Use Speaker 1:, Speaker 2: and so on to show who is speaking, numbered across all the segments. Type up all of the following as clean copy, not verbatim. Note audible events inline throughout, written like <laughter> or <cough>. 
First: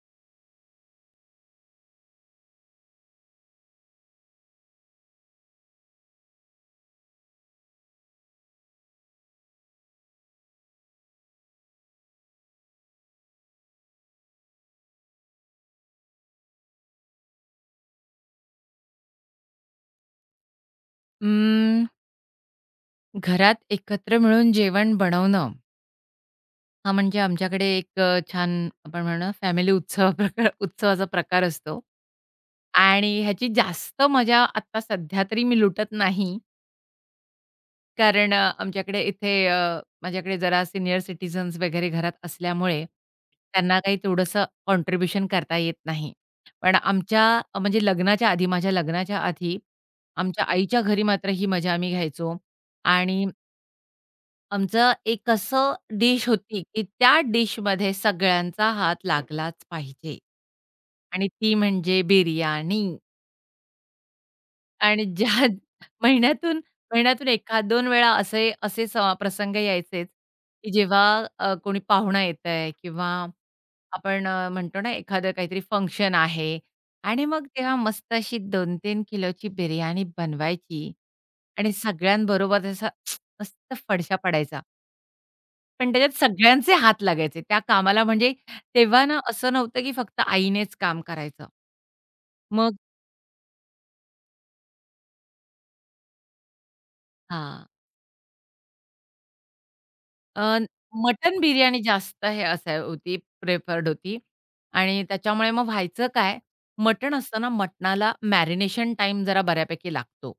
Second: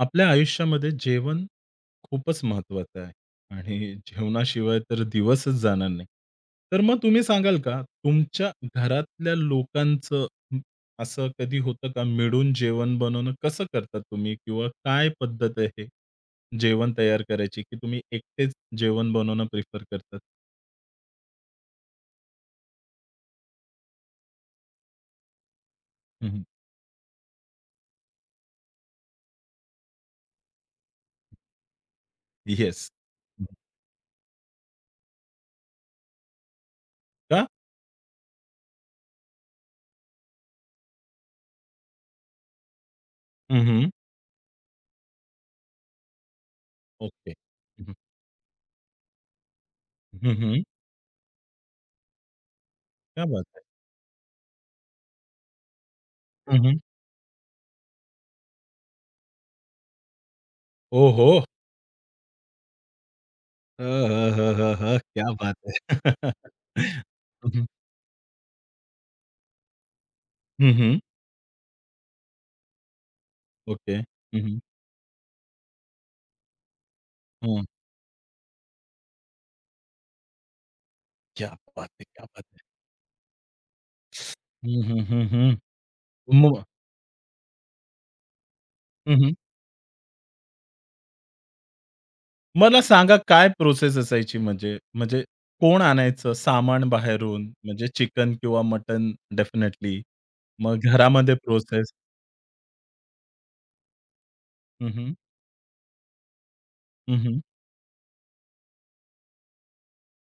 Speaker 1: आपल्या आयुष्यामध्ये जेवण खूपच महत्वाचं आहे आणि जेवणाशिवाय तर दिवसच जाणार नाही. तर मग तुम्ही सांगाल का, तुमच्या घरातल्या लोकांचं अ, असं कधी होतं का, मिळून जेवण बनवणं कसं करता तुम्ही? किंवा काय पद्धत आहे जेवण तयार करायची, की तुम्ही एकटेच जेवण बनवणं प्रिफर करतात?
Speaker 2: अं, घरात एकत्र मिळून जेवण बनवणं,
Speaker 1: हं,
Speaker 2: हा म्हणजे आमच्याकडे एक छान आपण म्हणू ना फॅमिली उत्सव प्रकार उत्सवाचा प्रकार असतो.
Speaker 1: येस.
Speaker 2: आणि ह्याची जास्त मजा आत्ता सध्या तरी मी लुटत नाही.
Speaker 1: का?
Speaker 2: कारण आमच्याकडे इथे माझ्याकडे जरा सिनियर सिटीजन्स वगैरे घरात असल्यामुळे त्यांना
Speaker 1: हं,
Speaker 2: काही तेवढंसं कॉन्ट्रिब्युशन करता येत नाही. पण आमच्या
Speaker 1: ओके. हं,
Speaker 2: म्हणजे
Speaker 1: हं.
Speaker 2: लग्नाच्या आधी आमच्या आईच्या घरी मात्र ही मजा आम्ही घ्यायचो
Speaker 1: क्या
Speaker 2: आणि
Speaker 1: बात है!
Speaker 2: आमचं एक असं डिश होती,
Speaker 1: हं,
Speaker 2: की त्या डिशमध्ये सगळ्यांचा हात लागलाच पाहिजे.
Speaker 1: ओहो!
Speaker 2: आणि ती म्हणजे बिर्याणी.
Speaker 1: ह, ह, ह, ह,
Speaker 2: आणि
Speaker 1: क्या
Speaker 2: ज्या
Speaker 1: बात है!
Speaker 2: <laughs>
Speaker 1: <laughs>
Speaker 2: महिन्यातून महिन्यातून
Speaker 1: हं,
Speaker 2: 1
Speaker 1: हं.
Speaker 2: दोन वेळा असे असे स प्रसंग यायचेच, की जेव्हा कोणी पाहुणा येतंय किंवा
Speaker 1: ओके.
Speaker 2: आपण
Speaker 1: हं, हं.
Speaker 2: म्हणतो ना एखादं काहीतरी फंक्शन आहे आणि मग तेव्हा मस्त अशी 2-3 किलोची बिर्याणी बनवायची
Speaker 1: क्या
Speaker 2: आणि
Speaker 1: बात है! क्या बात है!
Speaker 2: सगळ्यांबरोबर असा <sniffs> <tsk> मस्त फडशा पडायचा.
Speaker 1: हं, हं, हं, हं.
Speaker 2: पण त्याच्यात
Speaker 1: मग
Speaker 2: सगळ्यांचे हात लागायचे त्या कामाला. म्हणजे तेव्हा ना
Speaker 1: हं,
Speaker 2: असं नव्हतं, की फक्त आईनेच काम करायचं. मग
Speaker 1: मला सांगा काय प्रोसेस असायची म्हणजे? म्हणजे कोण आणायचं सामान बाहेरून?
Speaker 2: हां.
Speaker 1: म्हणजे चिकन किंवा मटन, डेफिनेटली.
Speaker 2: अ,
Speaker 1: मग घरामध्ये
Speaker 2: मटण बिर्याणी
Speaker 1: प्रोसेस
Speaker 2: जास्त हे असाय होती प्रेफर्ड होती
Speaker 1: हं,
Speaker 2: आणि
Speaker 1: हं.
Speaker 2: त्याच्यामुळे मग व्हायचं काय, मटण
Speaker 1: हं,
Speaker 2: असतं ना, मटणाला मॅरिनेशन टाईम जरा बऱ्यापैकी लागतो.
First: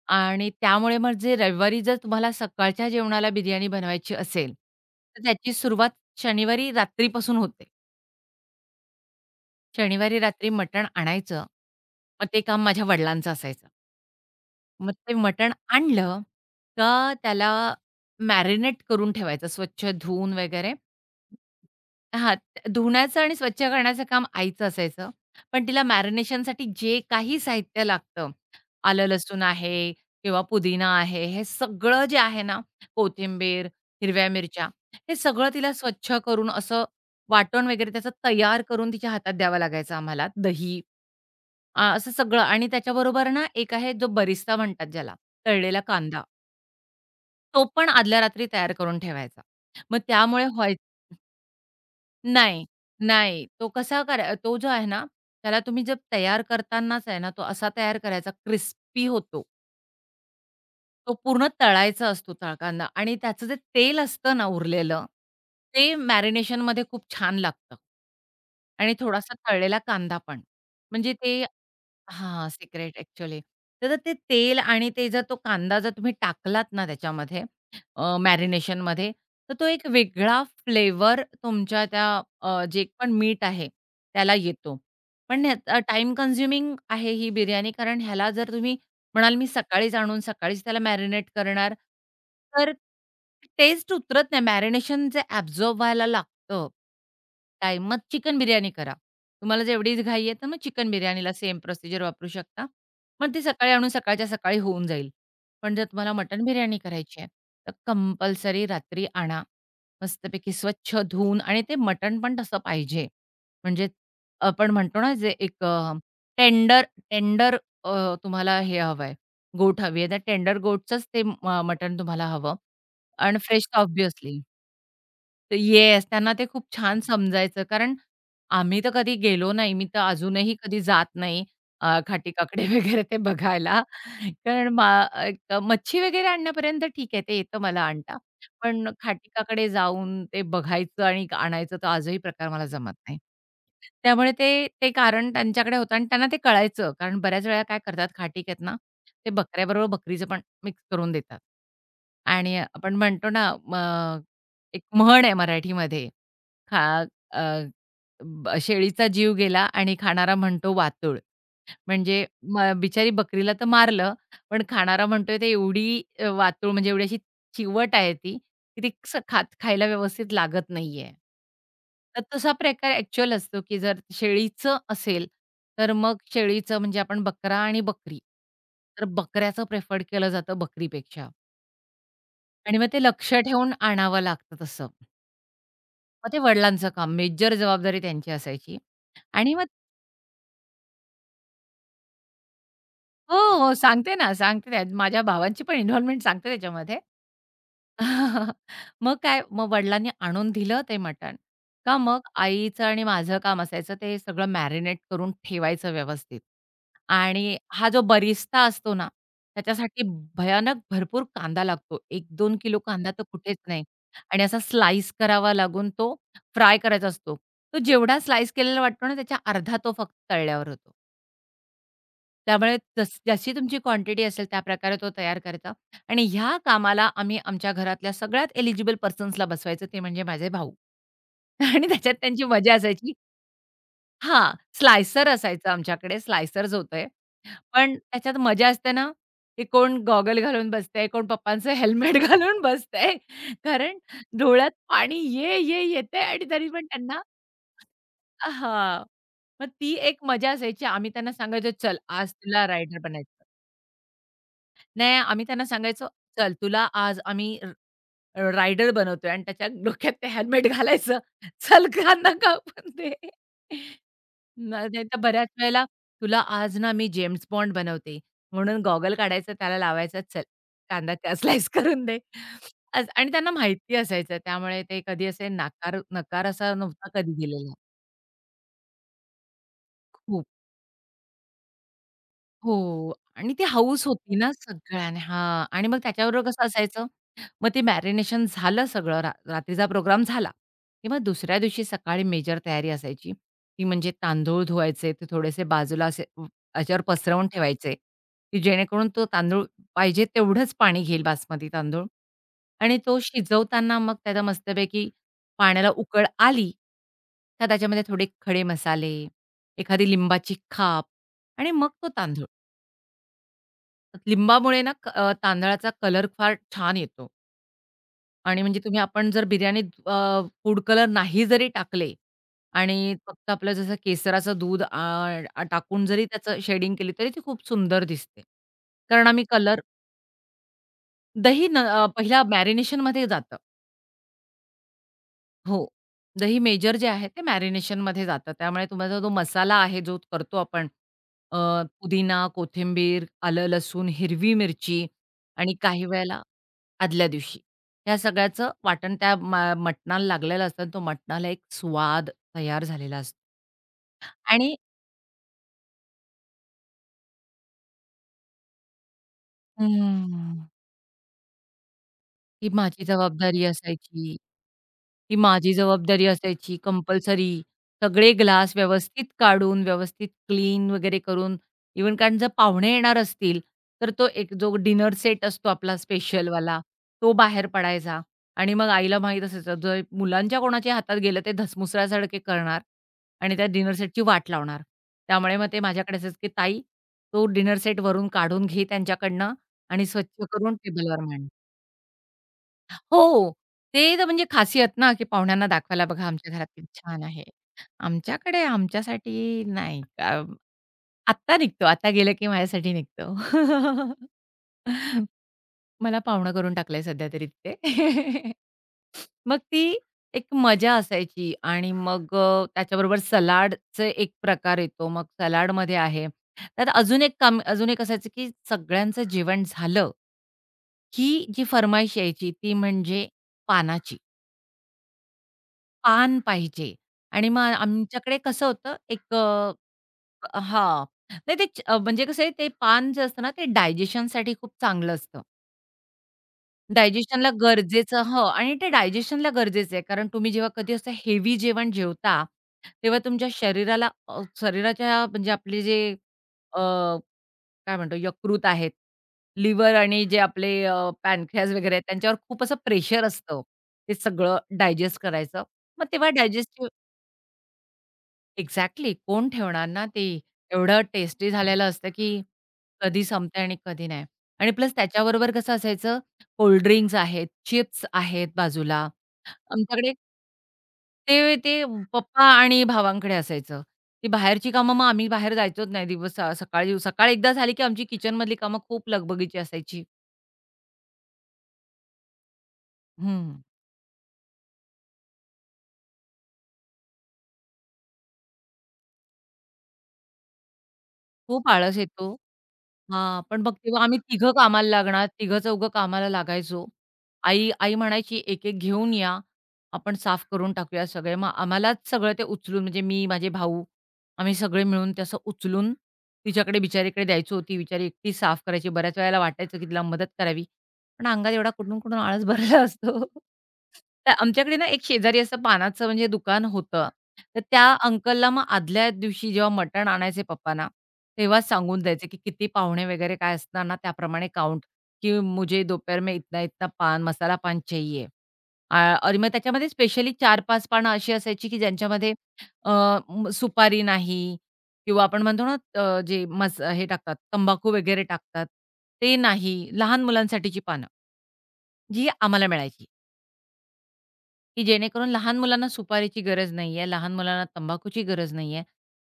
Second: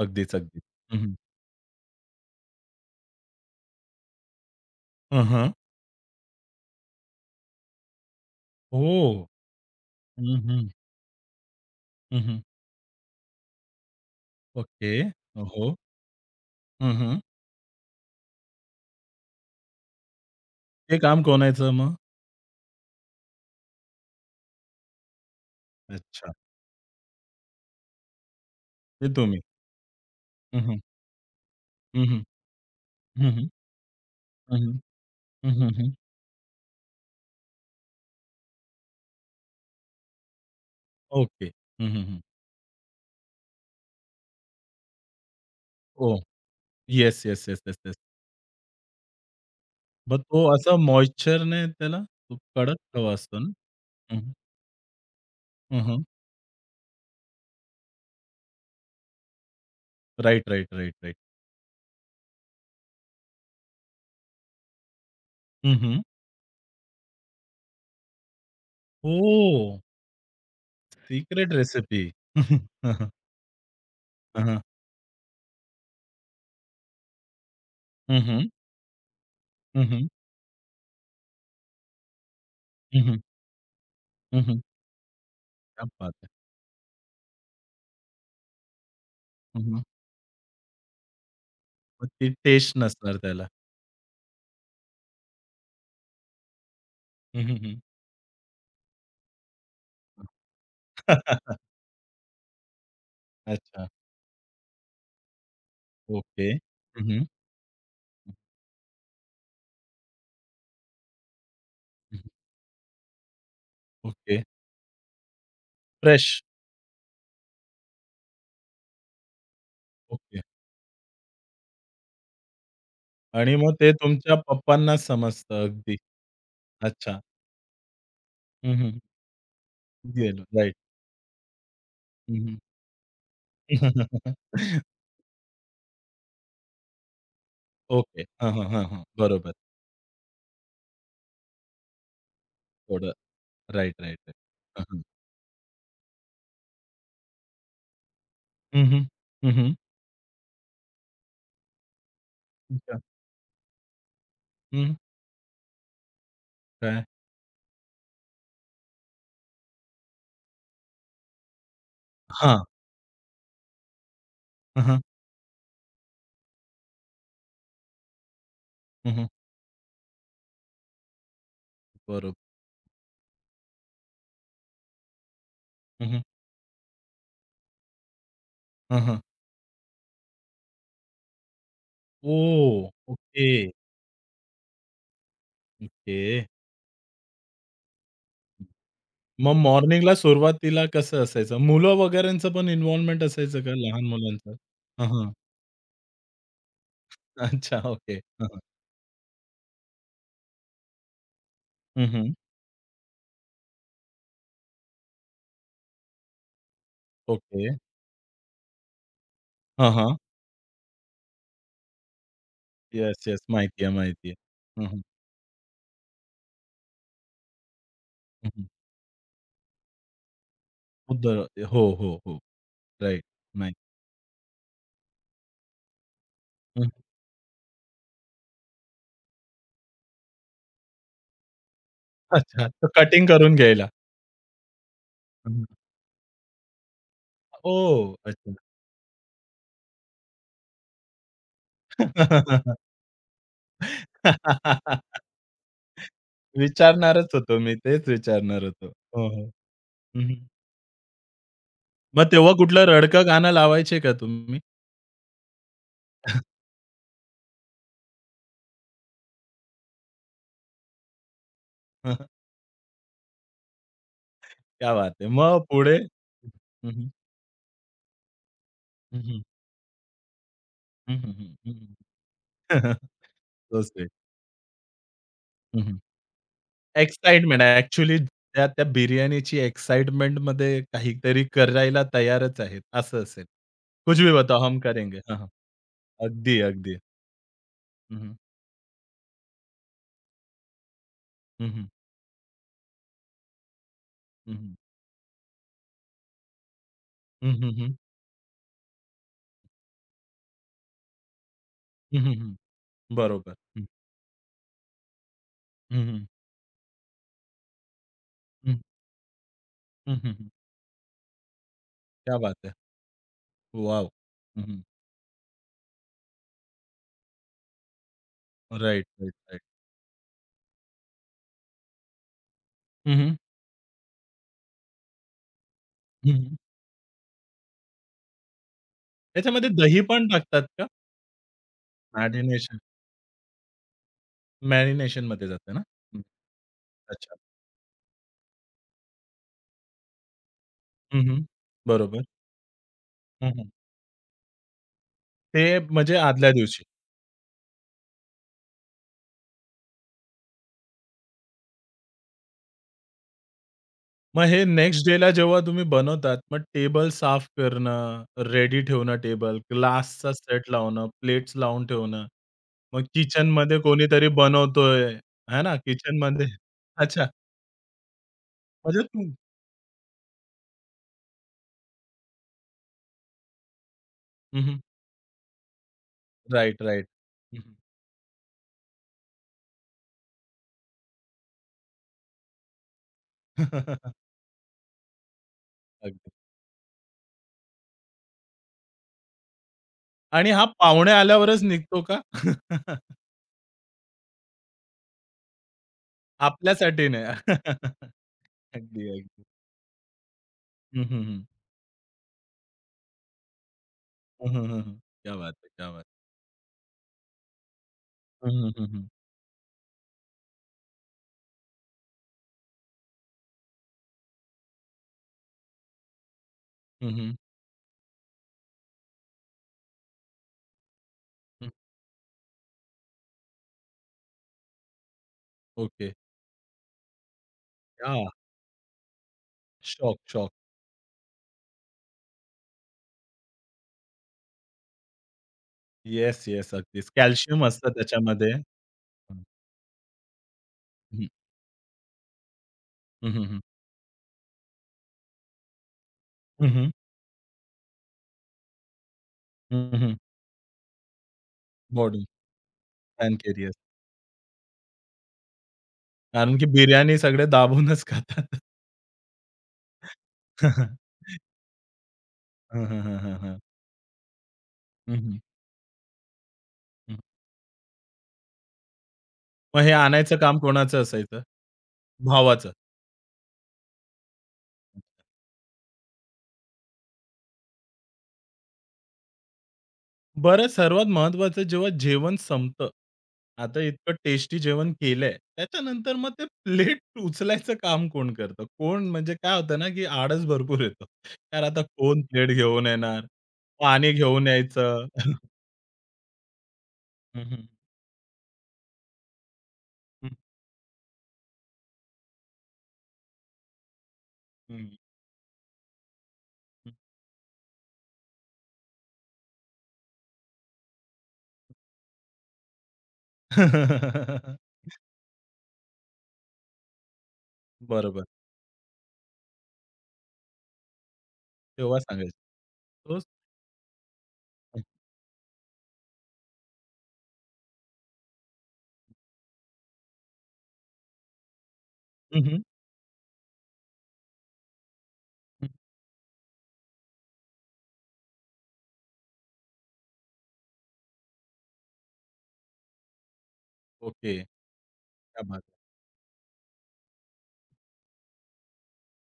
Speaker 1: अगदीच,
Speaker 2: आणि
Speaker 1: अगदीच.
Speaker 2: त्यामुळे
Speaker 1: हं,
Speaker 2: मग
Speaker 1: हं.
Speaker 2: जे रविवारी जर तुम्हाला सकाळच्या जेवणाला बिर्याणी बनवायची असेल, तर
Speaker 1: हं, हं.
Speaker 2: त्याची सुरुवात शनिवारी रात्रीपासून होते.
Speaker 1: ओह!
Speaker 2: शनिवारी रात्री मटण आणायचं. मग ते काम माझ्या वडिलांचं असायचं.
Speaker 1: ओके.
Speaker 2: मग ते मटण
Speaker 1: हो.
Speaker 2: आणलं का
Speaker 1: हं,
Speaker 2: त्याला मॅरिनेट करून ठेवायचं, स्वच्छ धुवून वगैरे.
Speaker 1: ते काम कोणायचं मग?
Speaker 2: हां, धुण्याचं आणि स्वच्छ करण्याचं काम आईचं असायचं. पण तिला
Speaker 1: अच्छा.
Speaker 2: मॅरिनेशनसाठी जे काही साहित्य लागतं, आलं
Speaker 1: ते तुम्ही.
Speaker 2: लसूण आहे किंवा
Speaker 1: हं, हं.
Speaker 2: पुदिना आहे, हे सगळं
Speaker 1: हं,
Speaker 2: जे
Speaker 1: हं.
Speaker 2: आहे ना,
Speaker 1: हं, हं.
Speaker 2: कोथिंबीर, हिरव्या
Speaker 1: हं,
Speaker 2: मिरच्या,
Speaker 1: हं.
Speaker 2: हे सगळं
Speaker 1: हं, हं,
Speaker 2: तिला
Speaker 1: हं.
Speaker 2: स्वच्छ करून असं वाटण वगैरे त्याचं तयार करून तिच्या हातात द्यावं लागायचं आम्हाला. दही
Speaker 1: ओके. हं, हं,
Speaker 2: असं
Speaker 1: हं.
Speaker 2: सगळं. आणि त्याच्याबरोबर ना, एक आहे जो बरिस्ता म्हणतात ज्याला, तळलेला
Speaker 1: ओह!
Speaker 2: कांदा.
Speaker 1: येस, येस, येस,
Speaker 2: तो
Speaker 1: येस,
Speaker 2: पण
Speaker 1: येस.
Speaker 2: आदल्या रात्री तयार करून ठेवायचा. मग
Speaker 1: मग तो
Speaker 2: त्यामुळे व्हाय
Speaker 1: असं मॉइश्चरने त्याला तो
Speaker 2: नाही,
Speaker 1: कडक रवा असतो
Speaker 2: नाही.
Speaker 1: ना?
Speaker 2: तो कसा
Speaker 1: हं, हं.
Speaker 2: करा तो जो आहे ना, त्याला
Speaker 1: हं,
Speaker 2: तुम्ही जर
Speaker 1: हं.
Speaker 2: तयार करतानाच आहे ना, तो असा तयार करायचा क्रिस्पी होतो.
Speaker 1: राइट, राइट, राइट,
Speaker 2: तो
Speaker 1: राइट.
Speaker 2: पूर्ण तळायचा असतो तळ कांदा आणि त्याचं जे तेल असतं ना उरलेलं,
Speaker 1: हं,
Speaker 2: ते
Speaker 1: हं.
Speaker 2: मॅरिनेशनमध्ये खूप छान लागतं. आणि थोडासा
Speaker 1: ओह!
Speaker 2: तळलेला कांदा पण. म्हणजे ते
Speaker 1: सिक्रेट रेसिपी.
Speaker 2: हां,
Speaker 1: हं,
Speaker 2: सिक्रेट
Speaker 1: हं.
Speaker 2: ॲक्चुअली. तर ते तेल आणि ते जर तो कांदा जर तुम्ही टाकलात ना त्याच्यामध्ये,
Speaker 1: हं, हं.
Speaker 2: मॅरिनेशनमध्ये, तर तो
Speaker 1: हं,
Speaker 2: एक
Speaker 1: हं.
Speaker 2: वेगळा फ्लेवर तुमच्या त्या जे
Speaker 1: हं, हं.
Speaker 2: पण
Speaker 1: हं, हं.
Speaker 2: मीठ आहे त्याला
Speaker 1: हं, हं.
Speaker 2: येतो. पण ह्याचा
Speaker 1: क्या
Speaker 2: टाईम
Speaker 1: बात है!
Speaker 2: कन्झ्युमिंग आहे ही बिर्याणी, कारण ह्याला जर तुम्ही म्हणाल मी
Speaker 1: हं, हं.
Speaker 2: सकाळीच आणून सकाळीच त्याला मॅरिनेट करणार,
Speaker 1: मग ती
Speaker 2: तर
Speaker 1: टेस्ट नसणार त्याला.
Speaker 2: टेस्ट उतरत नाही. मॅरिनेशन जे ॲब्झॉर्ब व्हायला लागतं. हो.
Speaker 1: हं, हं, हं.
Speaker 2: टाईम. मग चिकन बिर्याणी करा. तुम्हाला जेवढीच घाई आहे, तर मग चिकन बिर्याणीला सेम प्रोसिजर वापरू शकता. पण ती सकाळी
Speaker 1: अच्छा.
Speaker 2: आणून सकाळच्या सकाळी होऊन जाईल. पण जर तुम्हाला मटण
Speaker 1: ओके.
Speaker 2: बिर्याणी
Speaker 1: हं,
Speaker 2: करायची
Speaker 1: हं.
Speaker 2: आहे, तर कंपल्सरी रात्री आणा. मस्तपैकी स्वच्छ धुवून आणि ते
Speaker 1: हं,
Speaker 2: मटण पण तसं पाहिजे. म्हणजे
Speaker 1: ओके.
Speaker 2: आपण म्हणतो ना, जे एक
Speaker 1: फ्रेश.
Speaker 2: टेंडर टेंडर तुम्हाला हे हवं आहे, गोट हवी आहे. त्या
Speaker 1: ओके.
Speaker 2: टेंडर गोटचंच ते मटण तुम्हाला हवं. आणि
Speaker 1: आणि
Speaker 2: फ्रेश
Speaker 1: मग
Speaker 2: तर
Speaker 1: ते तुमच्या पप्पांना समजतं अगदी.
Speaker 2: येस, त्यांना ते खूप छान
Speaker 1: अच्छा.
Speaker 2: समजायचं. कारण
Speaker 1: हं,
Speaker 2: आम्ही तर
Speaker 1: हं.
Speaker 2: कधी गेलो नाही. मी तर
Speaker 1: गेलो.
Speaker 2: अजूनही
Speaker 1: राइट.
Speaker 2: कधी जात नाही
Speaker 1: हं, हं.
Speaker 2: खाटी-काकडे <laughs> वगैरे ते बघायला. कारण
Speaker 1: <laughs>
Speaker 2: मा एक मच्छी वगैरे आणण्यापर्यंत ठीक आहे, ते येतं मला आणता.
Speaker 1: ओके. हां, हां, हां,
Speaker 2: पण
Speaker 1: हां. बरोबर.
Speaker 2: खाटी-काकडे जाऊन ते बघायचं आणि आणायचं तर आजही प्रकार मला जमत
Speaker 1: थोडं
Speaker 2: नाही.
Speaker 1: राइट, राइट,
Speaker 2: त्यामुळे
Speaker 1: राइट.
Speaker 2: ते
Speaker 1: हं,
Speaker 2: ते
Speaker 1: हं.
Speaker 2: कारण त्यांच्याकडे होतं आणि त्यांना ते कळायचं. कारण बऱ्याच वेळा काय करतात खाटीक आहेत ना,
Speaker 1: हं, हं.
Speaker 2: ते
Speaker 1: हं, हं.
Speaker 2: बकऱ्याबरोबर बकरीचं पण मिक्स करून देतात. आणि आपण
Speaker 1: अच्छा.
Speaker 2: म्हणतो ना, एक
Speaker 1: हं.
Speaker 2: म्हण आहे मराठीमध्ये. खा
Speaker 1: काय?
Speaker 2: अ, ब शेळीचा जीव गेला आणि खाणारा म्हणतो "वातुळ." म्हणजे
Speaker 1: हां.
Speaker 2: बिचारी बकरीला तर मारलं, पण
Speaker 1: हं, हं.
Speaker 2: खाणारा म्हणतोय ते एवढी वातुळ म्हणजे एवढी अशी चिवट आहे ती, की ती
Speaker 1: हं,
Speaker 2: स
Speaker 1: हं.
Speaker 2: खात खायला व्यवस्थित लागत नाहीये. तर
Speaker 1: बरोबर.
Speaker 2: तसा प्रकार ॲक्चुअल असतो, की जर शेळीचं असेल, तर
Speaker 1: हं,
Speaker 2: मग
Speaker 1: हं.
Speaker 2: शेळीचं म्हणजे आपण बकरा आणि बकरी.
Speaker 1: हं,
Speaker 2: तर
Speaker 1: हं.
Speaker 2: बकऱ्याचं प्रिफर्ड केलं जातं बकरीपेक्षा आणि मग
Speaker 1: ओह!
Speaker 2: ते लक्ष
Speaker 1: ओके.
Speaker 2: ठेवून आणावं लागतं तसं.
Speaker 1: ओके.
Speaker 2: मग ते वडिलांचं काम, मेजर जबाबदारी त्यांची असायची
Speaker 1: मग
Speaker 2: आणि मग
Speaker 1: मॉर्निंगला सुरुवातीला कसं असायचं? मुलं वगैरेंचं पण इन्व्हॉल्वमेंट
Speaker 2: हो,
Speaker 1: असायचं का
Speaker 2: हो.
Speaker 1: लहान
Speaker 2: सांगते ना,
Speaker 1: मुलांचं?
Speaker 2: सांगते.
Speaker 1: हां,
Speaker 2: माझ्या
Speaker 1: हां.
Speaker 2: भावांची पण इन्व्हॉल्वमेंट सांगते त्याच्यामध्ये.
Speaker 1: अच्छा. ओके. हां,
Speaker 2: <laughs>
Speaker 1: हां.
Speaker 2: मग काय, मग वडिलांनी आणून दिलं ते मटण, का
Speaker 1: हं,
Speaker 2: मग
Speaker 1: हं.
Speaker 2: आईचं आणि माझं काम असायचं ते सगळं मॅरिनेट करून ठेवायचं व्यवस्थित. आणि
Speaker 1: ओके.
Speaker 2: हा जो बरिस्ता असतो ना,
Speaker 1: हां,
Speaker 2: त्याच्यासाठी
Speaker 1: हां.
Speaker 2: भयानक भरपूर कांदा लागतो. एक दोन किलो कांदा तर
Speaker 1: येस, येस.
Speaker 2: कुठेच
Speaker 1: माहिती
Speaker 2: नाही.
Speaker 1: आहे, माहिती आहे.
Speaker 2: आणि असा
Speaker 1: हं, हं.
Speaker 2: स्लाईस करावा लागून तो फ्राय करायचा असतो. तो जेवढा
Speaker 1: हं,
Speaker 2: स्लाईस
Speaker 1: हं.
Speaker 2: केलेला वाटतो ना, त्याच्या अर्धा तो फक्त तळल्यावर होतो.
Speaker 1: उदर हो, हो, हो.
Speaker 2: त्यामुळे तस
Speaker 1: राइट.
Speaker 2: जशी
Speaker 1: नाही.
Speaker 2: तुमची क्वांटिटी असेल त्याप्रकारे तो तयार करायचा. आणि ह्या
Speaker 1: हं.
Speaker 2: कामाला आम्ही आमच्या घरातल्या सगळ्यात एलिजिबल पर्सन्सला बसवायचं, ते म्हणजे माझे भाऊ. <laughs> आणि त्याच्यात त्यांची
Speaker 1: अच्छा.
Speaker 2: मजा
Speaker 1: तो
Speaker 2: असायची.
Speaker 1: कटिंग करून घ्यायला.
Speaker 2: हां, स्लायसर
Speaker 1: हं.
Speaker 2: असायचं आमच्याकडे स्लायसर जो होतोय. पण
Speaker 1: ओह!
Speaker 2: त्याच्यात
Speaker 1: अच्छा.
Speaker 2: मजा असते ना, की कोण गॉगल घालून बसतंय, कोण पप्पांचं हेल्मेट <laughs> घालून बसतंय. कारण डोळ्यात पाणी
Speaker 1: <laughs>
Speaker 2: ये येतंय आणि तरी पण त्यांना
Speaker 1: विचारणारच होतो मी. तेच विचारणार होतो.
Speaker 2: हां,
Speaker 1: हो, हो.
Speaker 2: मग ती एक
Speaker 1: हं, हं.
Speaker 2: मजा असायची. आम्ही त्यांना सांगायचो, "चल
Speaker 1: मग
Speaker 2: आज
Speaker 1: तेव्हा
Speaker 2: तुला
Speaker 1: कुठलं
Speaker 2: रायडर
Speaker 1: रडकं
Speaker 2: बनायचं."
Speaker 1: गाणं लावायचे का तुम्ही?
Speaker 2: नाही, आम्ही त्यांना सांगायचो, "चल
Speaker 1: <laughs>
Speaker 2: तुला आज आम्ही रायडर बनवतोय" आणि त्याच्या डोक्यात ते हेल्मेट घालायचं. "चल कांदा कापून दे."
Speaker 1: क्या बात
Speaker 2: नाहीतर
Speaker 1: है!
Speaker 2: बऱ्याच
Speaker 1: मग
Speaker 2: वेळेला,
Speaker 1: पुढे?
Speaker 2: "तुला आज
Speaker 1: हं,
Speaker 2: ना मी
Speaker 1: हं.
Speaker 2: जेम्स बॉन्ड बनवते." म्हणून गॉगल
Speaker 1: हं, हं.
Speaker 2: काढायचा, त्याला लावायचा, "चल कांदा
Speaker 1: हं, हं,
Speaker 2: त्या
Speaker 1: हं.
Speaker 2: स्लाईस करून
Speaker 1: हं,
Speaker 2: दे."
Speaker 1: हं.
Speaker 2: अस
Speaker 1: <laughs>
Speaker 2: आणि त्यांना
Speaker 1: सो
Speaker 2: माहिती
Speaker 1: स्वीट.
Speaker 2: असायचं, त्यामुळे ते कधी असे
Speaker 1: हं, हं.
Speaker 2: नकार असा नव्हता कधी
Speaker 1: एक्साइटमेंट
Speaker 2: दिलेला.
Speaker 1: ॲक्चुअली त्या त्या बिर्याणीची
Speaker 2: खूप.
Speaker 1: एक्साइटमेंटमध्ये काहीतरी करायला तयारच आहेत,
Speaker 2: हो.
Speaker 1: असं असेल.
Speaker 2: आणि ती हौस
Speaker 1: कुछ भी
Speaker 2: होती ना
Speaker 1: बताओ हम करेंगे.
Speaker 2: सगळ्यांना
Speaker 1: हां, हां.
Speaker 2: हां. आणि मग त्याच्याबरोबर
Speaker 1: अगदी,
Speaker 2: कसं
Speaker 1: अगदी.
Speaker 2: असायचं, मग ते
Speaker 1: हं, हं.
Speaker 2: मॅरिनेशन झालं सगळं रात्रीचा प्रोग्राम झाला, की मग दुसऱ्या
Speaker 1: हं,
Speaker 2: दिवशी
Speaker 1: हं.
Speaker 2: सकाळी मेजर तयारी असायची. ती म्हणजे
Speaker 1: हं,
Speaker 2: तांदूळ
Speaker 1: हं.
Speaker 2: धुवायचे, ते थोडेसे बाजूला असे याच्यावर पसरवून
Speaker 1: हं, हं, हं.
Speaker 2: ठेवायचे, की जेणेकरून तो तांदूळ पाहिजे तेवढंच पाणी घेईल बासमती तांदूळ.
Speaker 1: हं, हं, हं.
Speaker 2: आणि तो
Speaker 1: बरोबर. हं.
Speaker 2: शिजवताना मग त्याला मस्तपैकी पाण्याला
Speaker 1: हं, हं.
Speaker 2: उकळ आली, तर त्याच्यामध्ये थोडे खडे
Speaker 1: हं.
Speaker 2: मसाले, एखादी
Speaker 1: हं,
Speaker 2: लिंबाची खाप आणि मग तो
Speaker 1: क्या
Speaker 2: तांदूळ.
Speaker 1: बात है! वॉव! हं, हं.
Speaker 2: लिंबामुळे ना तांदळाचा कलर फार छान येतो आणि म्हणजे तुम्ही आपण
Speaker 1: राईट.
Speaker 2: जर बिर्याणीत फूड कलर नाही जरी टाकले आणि
Speaker 1: हं, हं.
Speaker 2: फक्त आपलं जसं केसराचं दूध टाकून जरी त्याचं शेडिंग केली तरी ती खूप सुंदर दिसते. कारण आम्ही
Speaker 1: त्याच्यामध्ये
Speaker 2: कलर
Speaker 1: दही पण टाकतात का?
Speaker 2: दही पहिल्या
Speaker 1: मॅरिनेशन
Speaker 2: मॅरिनेशनमध्ये जातं.
Speaker 1: मॅरिनेशनमध्ये जाते ना?
Speaker 2: हो.
Speaker 1: हं.
Speaker 2: दही मेजर जे आहे
Speaker 1: अच्छा.
Speaker 2: ते मॅरिनेशनमध्ये जातं. त्यामुळे तुमचा जो मसाला आहे, जो करतो आपण
Speaker 1: हं,
Speaker 2: अ,
Speaker 1: बरोबर.
Speaker 2: पुदिना, कोथिंबीर, आलं,
Speaker 1: हं,
Speaker 2: लसूण, हिरवी मिरची
Speaker 1: ते
Speaker 2: आणि काही
Speaker 1: म्हणजे
Speaker 2: वेळेला
Speaker 1: आदल्या दिवशी.
Speaker 2: आदल्या दिवशी ह्या सगळ्याचं वाटण त्या मटणाला लागलेलं असतं तो मटणाला एक स्वाद तयार झालेला असतो.
Speaker 1: मग हे
Speaker 2: आणि
Speaker 1: नेक्स्ट डेला जेव्हा तुम्ही बनवतात, मग टेबल साफ करणं, रेडी ठेवणं टेबल, ग्लासचा
Speaker 2: हं,
Speaker 1: सेट लावणं, प्लेट्स लावून ठेवणं,
Speaker 2: ही
Speaker 1: मग
Speaker 2: माझी जबाबदारी
Speaker 1: किचनमध्ये कोणीतरी
Speaker 2: असायची.
Speaker 1: बनवतोय,
Speaker 2: ही
Speaker 1: है
Speaker 2: माझी
Speaker 1: ना?
Speaker 2: जबाबदारी
Speaker 1: किचनमध्ये
Speaker 2: असायची
Speaker 1: अच्छा,
Speaker 2: कंपल्सरी. सगळे ग्लास
Speaker 1: म्हणजे तू
Speaker 2: व्यवस्थित काढून, व्यवस्थित क्लीन वगैरे करून इवन कारण जर पाहुणे येणार असतील, तर तो एक
Speaker 1: हं,
Speaker 2: जो
Speaker 1: हं.
Speaker 2: डिनर सेट असतो आपला स्पेशलवाला,
Speaker 1: राइट, राइट.
Speaker 2: तो
Speaker 1: हं,
Speaker 2: बाहेर
Speaker 1: हं.
Speaker 2: पडायचा आणि मग आईला माहीत असायचं जर मुलांच्या कोणाच्या हातात गेलं ते धसमुसळ्यासारखे करणार आणि त्या डिनर सेटची
Speaker 1: <laughs>
Speaker 2: वाट लावणार. त्यामुळे मग ते माझ्याकडे
Speaker 1: अगदी.
Speaker 2: असायचं, की "ताई, तो डिनर सेट वरून काढून घे त्यांच्याकडनं आणि स्वच्छ
Speaker 1: आणि हा
Speaker 2: करून
Speaker 1: पाहुणे
Speaker 2: टेबलवर मांड."
Speaker 1: आल्यावरच निघतो का? <laughs>
Speaker 2: हो. ते तर म्हणजे खासियत ना, की पाहुण्यांना दाखवायला बघा आमच्या घरात किती
Speaker 1: आपल्यासाठी
Speaker 2: छान
Speaker 1: नाही.
Speaker 2: आहे.
Speaker 1: <laughs>
Speaker 2: आमच्याकडे
Speaker 1: अगदी, अगदी.
Speaker 2: आमच्यासाठी नाही.
Speaker 1: हं, हं, हं.
Speaker 2: आत्ता निघतो. आता गेलं की माझ्यासाठी निघतो.
Speaker 1: हं, हं,
Speaker 2: <laughs>
Speaker 1: क्या बात है! क्या बात
Speaker 2: मला
Speaker 1: है!
Speaker 2: पाहुणं करून टाकलंय सध्या तरी
Speaker 1: हं,
Speaker 2: तिथे.
Speaker 1: हं, हं, हं.
Speaker 2: <laughs> मग ती एक मजा असायची आणि मग त्याच्याबरोबर सलाडचे एक प्रकार येतो. मग सलाडमध्ये आहे. त्यात
Speaker 1: हं, हं,
Speaker 2: अजून एक असायचं, की सगळ्यांचं जेवण झालं, की जी फर्माईश यायची ती म्हणजे पानाची.
Speaker 1: ओके.
Speaker 2: पान पाहिजे आणि मग
Speaker 1: हां.
Speaker 2: आमच्याकडे कसं होतं एक
Speaker 1: शॉक, शॉक.
Speaker 2: हां. नाही म्हणजे कसं आहे ते पान जे असतं ना ते डायजेशनसाठी खूप चांगलं असतं.
Speaker 1: Yes, yes. अगदीच.
Speaker 2: डायजेशनला
Speaker 1: कॅल्शियम असतं
Speaker 2: गरजेचं हो
Speaker 1: त्याच्यामध्ये.
Speaker 2: आणि ते
Speaker 1: हं,
Speaker 2: डायजेशनला गरजेचं आहे. कारण तुम्ही जेव्हा कधी असं हेवी जेवण जेवता, तेव्हा
Speaker 1: हं, हं,
Speaker 2: तुमच्या
Speaker 1: हं.
Speaker 2: शरीराला शरीराच्या म्हणजे आपले जे
Speaker 1: हं,
Speaker 2: अ,
Speaker 1: हं.
Speaker 2: काय म्हणतो यकृत आहेत, लिव्हर आणि जे आपले पॅनक्रियाज वगैरे आहेत
Speaker 1: बॉडी
Speaker 2: त्यांच्यावर खूप असं प्रेशर असतं.
Speaker 1: पॅनक्रियाज.
Speaker 2: ते सगळं डायजेस्ट करायचं. मग तेव्हा
Speaker 1: कारण की
Speaker 2: डायजेस्ट
Speaker 1: बिर्याणी सगळे दाबूनच खातात.
Speaker 2: एक्झॅक्टली. कोण ठेवणार ना ते? एवढं
Speaker 1: <laughs>
Speaker 2: टेस्टी झालेलं असतं, की
Speaker 1: हं, हं, हं,
Speaker 2: कधी
Speaker 1: हं, हं.
Speaker 2: संपतंय आणि कधी नाही. आणि प्लस
Speaker 1: हं, हं,
Speaker 2: त्याच्याबरोबर कसं असायचं, कोल्ड ड्रिंक्स
Speaker 1: हं.
Speaker 2: आहेत, चिप्स आहेत बाजूला.
Speaker 1: मग हे
Speaker 2: आमच्याकडे
Speaker 1: आणायचं काम कोणाचं असायचं?
Speaker 2: ते ते पप्पा
Speaker 1: भावाचं.
Speaker 2: आणि भावांकडे असायचं. ती बाहेरची कामं मग आम्ही बाहेर जायचोच नाही दिवस सकाळी सकाळ एकदा झाली, की आमची किचनमधली कामं खूप लगबगीची असायची.
Speaker 1: बरं सर्वात महत्त्वाचं जेव्हा जेवण संपतं,
Speaker 2: हं.
Speaker 1: आता इतकं टेस्टी जेवण केलंय, त्याच्यानंतर मग ते प्लेट उचलायचं काम कोण करतं? कोण म्हणजे काय होतं ना, की आळस भरपूर येतो. यार
Speaker 2: खूप
Speaker 1: आता
Speaker 2: आळस
Speaker 1: कोण
Speaker 2: येतो.
Speaker 1: प्लेट घेऊन येणार?
Speaker 2: हां, पण मग तेव्हा
Speaker 1: पाणी
Speaker 2: आम्ही
Speaker 1: घेऊन
Speaker 2: तिघं कामाला
Speaker 1: यायचं.
Speaker 2: लागणार,
Speaker 1: <laughs>
Speaker 2: तिघं-चौघं कामाला लागायचो.
Speaker 1: हं, हं,
Speaker 2: आई आई म्हणायची, "एक-एक घेऊन या, आपण
Speaker 1: हं,
Speaker 2: साफ करून टाकूया सगळे." मग आम्हालाच सगळं ते उचलून म्हणजे मी, माझे भाऊ, आम्ही सगळे
Speaker 1: हं,
Speaker 2: मिळून ते असं उचलून तिच्याकडे बिचारीकडे द्यायचो. ती बिचारी एकटी साफ करायची. बऱ्याच वेळेला वाटायचं की तिला मदत करावी, पण अंगात एवढा कुठून-कुठून आळस भरला <laughs> असतो. तर
Speaker 1: <laughs>
Speaker 2: आमच्याकडे ना एक शेजारी असं पानाचं म्हणजे दुकान होतं. तर त्या
Speaker 1: बरोबर.
Speaker 2: अंकलला मग आदल्या दिवशी जेव्हा मटण आणायचे पप्पांना तेव्हाच
Speaker 1: तेव्हा
Speaker 2: सांगून द्यायचे,
Speaker 1: सांगायचं.
Speaker 2: की किती पाहुणे
Speaker 1: तोच
Speaker 2: वगैरे काय असणार ना, त्याप्रमाणे काउंट, की मुझे दोपहर में इतना-इतना पान, मसाला पान चाहिए. आ आणि मग त्याच्यामध्ये स्पेशली चार 5 पानं अशी असायची, की ज्यांच्यामध्ये
Speaker 1: हं, हं.
Speaker 2: अ, सुपारी नाही किंवा आपण म्हणतो ना, जे मस हे टाकतात, तंबाखू वगैरे टाकतात, ते नाही. लहान मुलांसाठीची पानं, जी आम्हाला मिळायची.
Speaker 1: ओके.
Speaker 2: की जेणेकरून
Speaker 1: क्या
Speaker 2: लहान
Speaker 1: बात
Speaker 2: मुलांना सुपारीची गरज नाहीये, लहान मुलांना तंबाखूची गरज नाहीये.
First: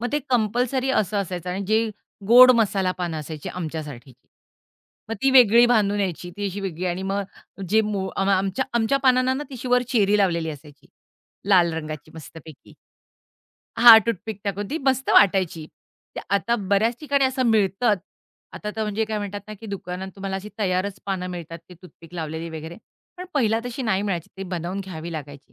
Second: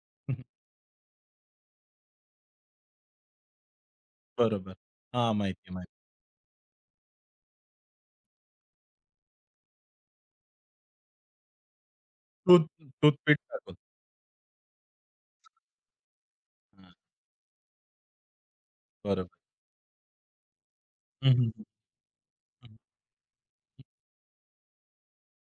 Speaker 2: मग ते
Speaker 1: <laughs>
Speaker 2: कंपल्सरी असं असायचं आणि जे गोड मसाला पानं असायची आमच्यासाठीची.
Speaker 1: बरोबर.
Speaker 2: मग
Speaker 1: हां,
Speaker 2: ती
Speaker 1: माहिती
Speaker 2: वेगळी
Speaker 1: आहे, माहिती
Speaker 2: बांधून यायची, ती अशी वेगळी आणि मग जे मो आम आमच्या आमच्या पानांना ना, ती वर चेरी लावलेली असायची, लाल रंगाची
Speaker 1: टूथ
Speaker 2: मस्तपैकी.
Speaker 1: टूथपेस्ट टाकून.
Speaker 2: हां, टूथपिक टाकून ती मस्त वाटायची. ते आता
Speaker 1: हां,
Speaker 2: बऱ्याच ठिकाणी असं मिळतात. आता तर म्हणजे काय
Speaker 1: बरोबर.
Speaker 2: म्हणतात ना, की दुकानात तुम्हाला अशी तयारच पानं
Speaker 1: हं, हं,
Speaker 2: मिळतात,
Speaker 1: हं.
Speaker 2: ती टूथपिक लावलेली वगैरे. पण पहिला तशी नाही मिळायची, ती बनवून घ्यावी लागायची.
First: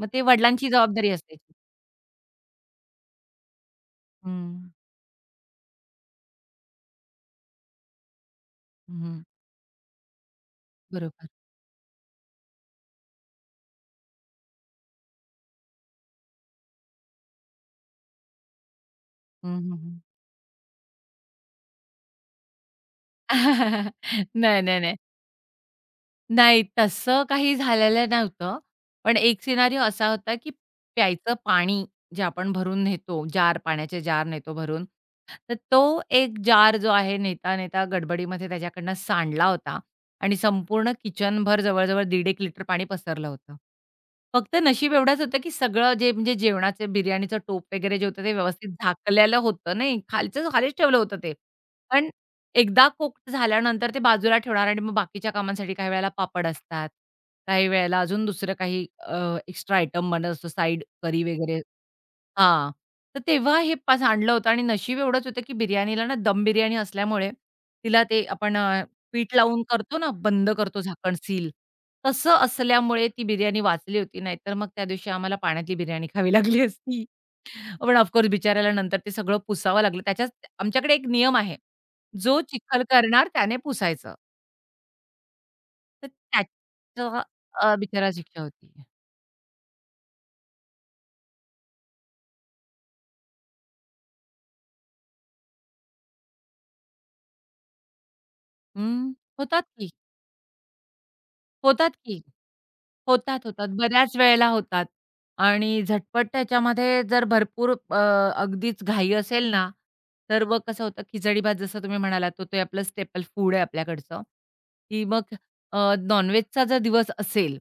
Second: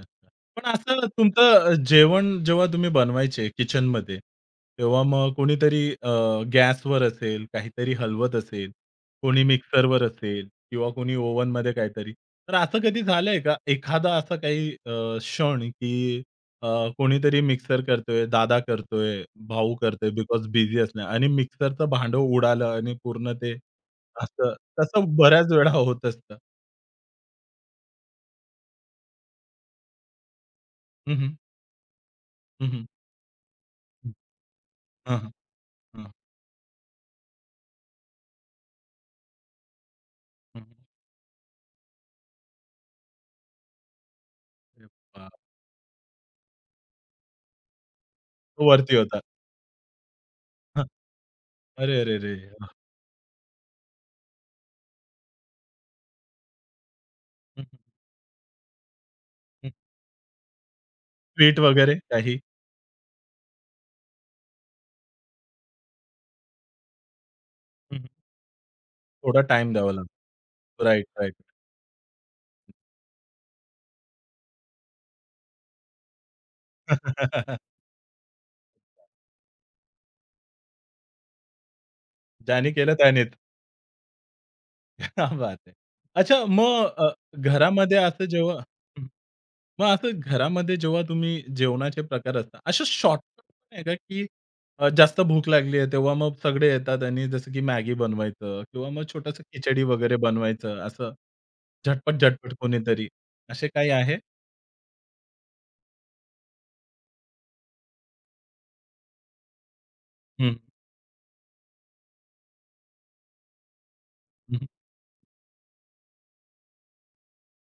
Speaker 2: मग ते वडिलांची
Speaker 1: पण असं
Speaker 2: जबाबदारी असायची.
Speaker 1: तुमचं जेवण जेव्हा तुम्ही बनवायचे किचनमध्ये,
Speaker 2: हं,
Speaker 1: तेव्हा मग कोणीतरी गॅसवर असेल, काहीतरी हलवत असेल,
Speaker 2: हं,
Speaker 1: कोणी मिक्सरवर असेल किंवा कोणी
Speaker 2: बरोबर.
Speaker 1: ओव्हनमध्ये काहीतरी. तर असं कधी झालंय का? एखादा असा काही क्षण की अ, कोणीतरी मिक्सर करतोय, दादा करतोय,
Speaker 2: हं,
Speaker 1: भाऊ
Speaker 2: हं, हं.
Speaker 1: करतोय बिकॉज बिझी असणार आणि मिक्सरचं भांडं उडालं आणि पूर्ण ते
Speaker 2: <laughs>
Speaker 1: असं
Speaker 2: नाही, नाही, नाही.
Speaker 1: तसं बऱ्याच वेळा होत असतं.
Speaker 2: नाही, तसं काही झालेलं नव्हतं. पण एक सिनारिओ असा होता, की
Speaker 1: हं,
Speaker 2: प्यायचं
Speaker 1: हं.
Speaker 2: पाणी जे आपण
Speaker 1: हं,
Speaker 2: भरून
Speaker 1: हं.
Speaker 2: नेतो, पाण्याचे
Speaker 1: हं.
Speaker 2: जार नेतो भरून,
Speaker 1: हां,
Speaker 2: तर तो एक जार जो आहे नेता-नेता गडबडीमध्ये त्याच्याकडनं सांडला होता आणि संपूर्ण किचनभर जवळ-जवळ 1.5 लिटर पाणी पसरलं होतं. फक्त
Speaker 1: अरे
Speaker 2: नशीब एवढंच
Speaker 1: वाह!
Speaker 2: होतं, की सगळं जे म्हणजे जेवणाचे बिर्याणीचं टोप वगैरे जे होतं ते
Speaker 1: तो
Speaker 2: व्यवस्थित
Speaker 1: वरती होता.
Speaker 2: झाकलेलं होतं. नाही, खालचं खालीच
Speaker 1: हं.
Speaker 2: ठेवलं होतं ते.
Speaker 1: अरे,
Speaker 2: पण
Speaker 1: अरे, अरे! वाह!
Speaker 2: एकदा कुक्ड झाल्यानंतर ते बाजूला ठेवणार आणि मग बाकीच्या कामांसाठी काही वेळेला पापड असतात.
Speaker 1: हं,
Speaker 2: काही
Speaker 1: हं,
Speaker 2: वेळेला अजून दुसरं काही
Speaker 1: हं.
Speaker 2: एक्स्ट्रा आयटम बनत असतो साइड करी
Speaker 1: ट्वीट
Speaker 2: वगैरे
Speaker 1: वगैरे काही?
Speaker 2: हां. तर तेव्हा हे पा सांडलं होतं आणि नशीब एवढंच होतं, की बिर्याणीला ना दम बिर्याणी असल्यामुळे
Speaker 1: हं,
Speaker 2: तिला
Speaker 1: हं.
Speaker 2: ते आपण पीठ
Speaker 1: थोडा
Speaker 2: लावून
Speaker 1: टाईम द्यावा
Speaker 2: करतो ना,
Speaker 1: लागतो.
Speaker 2: बंद करतो
Speaker 1: राइट,
Speaker 2: झाकण
Speaker 1: राइट.
Speaker 2: सील. तसं असल्यामुळे ती बिर्याणी वाचली होती. नाहीतर मग त्या दिवशी आम्हाला पाण्यातली बिर्याणी खावी लागली असती.
Speaker 1: <laughs>
Speaker 2: पण ऑफ कोर्स बिचाऱ्याला नंतर ते सगळं पुसावं लागलं. त्याच्याच आमच्याकडे एक नियम आहे. जो
Speaker 1: ज्याने
Speaker 2: चिखल
Speaker 1: केलं त्यानेच.
Speaker 2: करणार
Speaker 1: क्या
Speaker 2: त्याने पुसायचं.
Speaker 1: <laughs> बात है!
Speaker 2: तर
Speaker 1: अच्छा मग
Speaker 2: त्याचं
Speaker 1: घरामध्ये
Speaker 2: बिचारा
Speaker 1: असं
Speaker 2: शिक्षा
Speaker 1: जेव्हा
Speaker 2: होती.
Speaker 1: हं. मग असं घरामध्ये जेव्हा तुम्ही जेवणाचे प्रकार असतात, अशा शॉर्टकट पण आहे का, की जास्त भूक लागली आहे तेव्हा मग सगळे येतात आणि जसं की मॅगी बनवायचं किंवा मग
Speaker 2: हं,
Speaker 1: छोटंसं
Speaker 2: होतात
Speaker 1: खिचडी
Speaker 2: की,
Speaker 1: वगैरे बनवायचं असं
Speaker 2: होतात की.
Speaker 1: झटपट-झटपट कोणीतरी असे
Speaker 2: होतात.
Speaker 1: काही आहे?
Speaker 2: बऱ्याच वेळेला होतात. आणि झटपट त्याच्यामध्ये जर भरपूर अगदीच घाई असेल ना, तर
Speaker 1: हं.
Speaker 2: मग कसं होतं खिचडी भात जसं तुम्ही म्हणालात, तो ते आपलं स्टेपल फूड आहे आपल्याकडचं,
Speaker 1: हं.
Speaker 2: की मग अ, नॉन जर दिवस असेल,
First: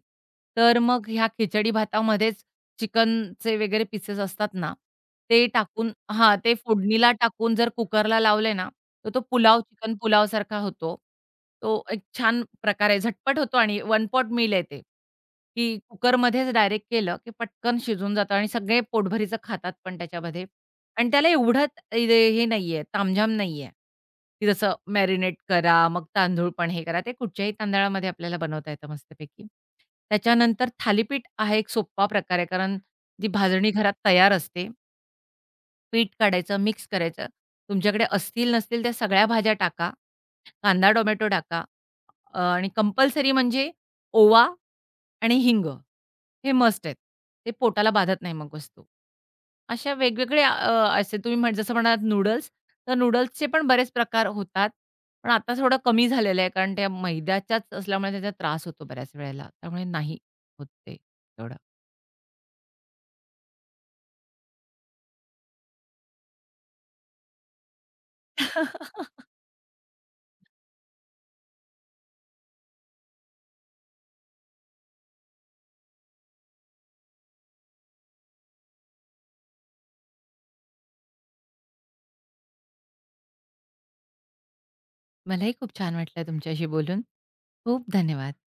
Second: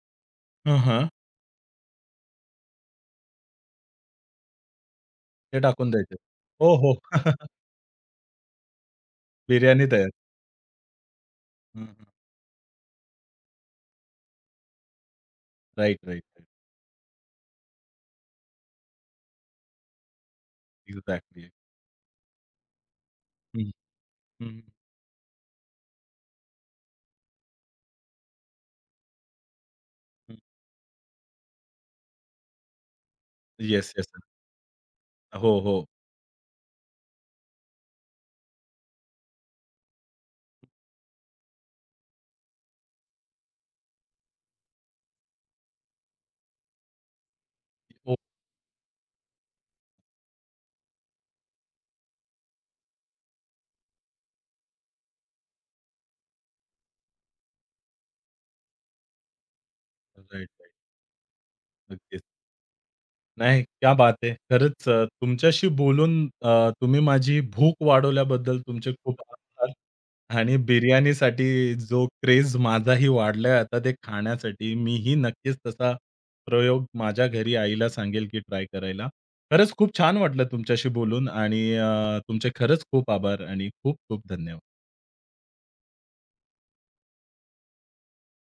Speaker 1: हं,
Speaker 2: तर
Speaker 1: हां.
Speaker 2: मग ह्या खिचडी भातामध्येच चिकनचे वगैरे पीसेस असतात ना, ते
Speaker 1: ते टाकून
Speaker 2: टाकून
Speaker 1: द्यायचे.
Speaker 2: हां, ते
Speaker 1: हो, हो.
Speaker 2: फोडणीला
Speaker 1: <laughs>
Speaker 2: टाकून जर कुकरला लावले ना, तर तो पुलाव, चिकन
Speaker 1: बिर्याणी
Speaker 2: पुलाव
Speaker 1: तयार.
Speaker 2: पुलावसारखा होतो.
Speaker 1: हं,
Speaker 2: तो एक
Speaker 1: हं.
Speaker 2: छान प्रकारे आहे. झटपट होतो आणि वन पॉट मील आहे ते, की
Speaker 1: राइट, राइट, राइट.
Speaker 2: कुकरमध्येच डायरेक्ट केलं, की पटकन शिजून जातं आणि सगळे पोटभरीचं खातात पण त्याच्यामध्ये आणि त्याला
Speaker 1: एक्झॅक्टली.
Speaker 2: एवढं इथे हे नाहीये, तामझाम नाहीये,
Speaker 1: हं,
Speaker 2: की
Speaker 1: हं,
Speaker 2: जसं मॅरिनेट करा, मग तांदूळ पण हे करा. ते कुठच्याही तांदळामध्ये आपल्याला बनवता येतं मस्तपैकी.
Speaker 1: हं.
Speaker 2: त्याच्यानंतर थालीपीठ हा एक सोप्पा प्रकार आहे, कारण जी भाजणी
Speaker 1: येस,
Speaker 2: घरात
Speaker 1: येस.
Speaker 2: तयार असते,
Speaker 1: हो, हो.
Speaker 2: पीठ काढायचं, मिक्स करायचं. तुमच्याकडे असतील नसतील त्या सगळ्या भाज्या टाका, कांदा, टोमॅटो टाका आणि कंपल्सरी म्हणजे ओवा आणि हिंग. हे मस्ट आहेत. ते पोटाला
Speaker 1: हो.
Speaker 2: बाधत नाही मग वस्तू. अशा वेगवेगळे असे तुम्ही जसं म्हणालात नूडल्स, तर नूडल्सचे पण बरेच प्रकार होतात. पण आता थोडं कमी झालेलं आहे, कारण त्या मैद्याच्याच असल्यामुळे त्याचा त्रास होतो बऱ्याच वेळेला. त्यामुळे नाही
Speaker 1: राइट,
Speaker 2: होत
Speaker 1: राइट.
Speaker 2: ते एवढं.
Speaker 1: नक्कीच. नाही, क्या बात है! खरंच तुमच्याशी बोलून अ, तुम्ही माझी भूक वाढवल्याबद्दल तुमचे खूप
Speaker 2: <laughs>
Speaker 1: आभार आणि बिर्याणीसाठी जो क्रेझ माझाही वाढलाय आता ते खाण्यासाठी, मीही नक्कीच तसा प्रयोग माझ्या घरी आईला सांगेल की ट्राय करायला. खरंच खूप छान वाटलं तुमच्याशी बोलून आणि तुमचे खरंच खूप आभार आणि खूप खूप धन्यवाद.
Speaker 2: मलाही खूप छान वाटलं तुमच्याशी बोलून. खूप धन्यवाद.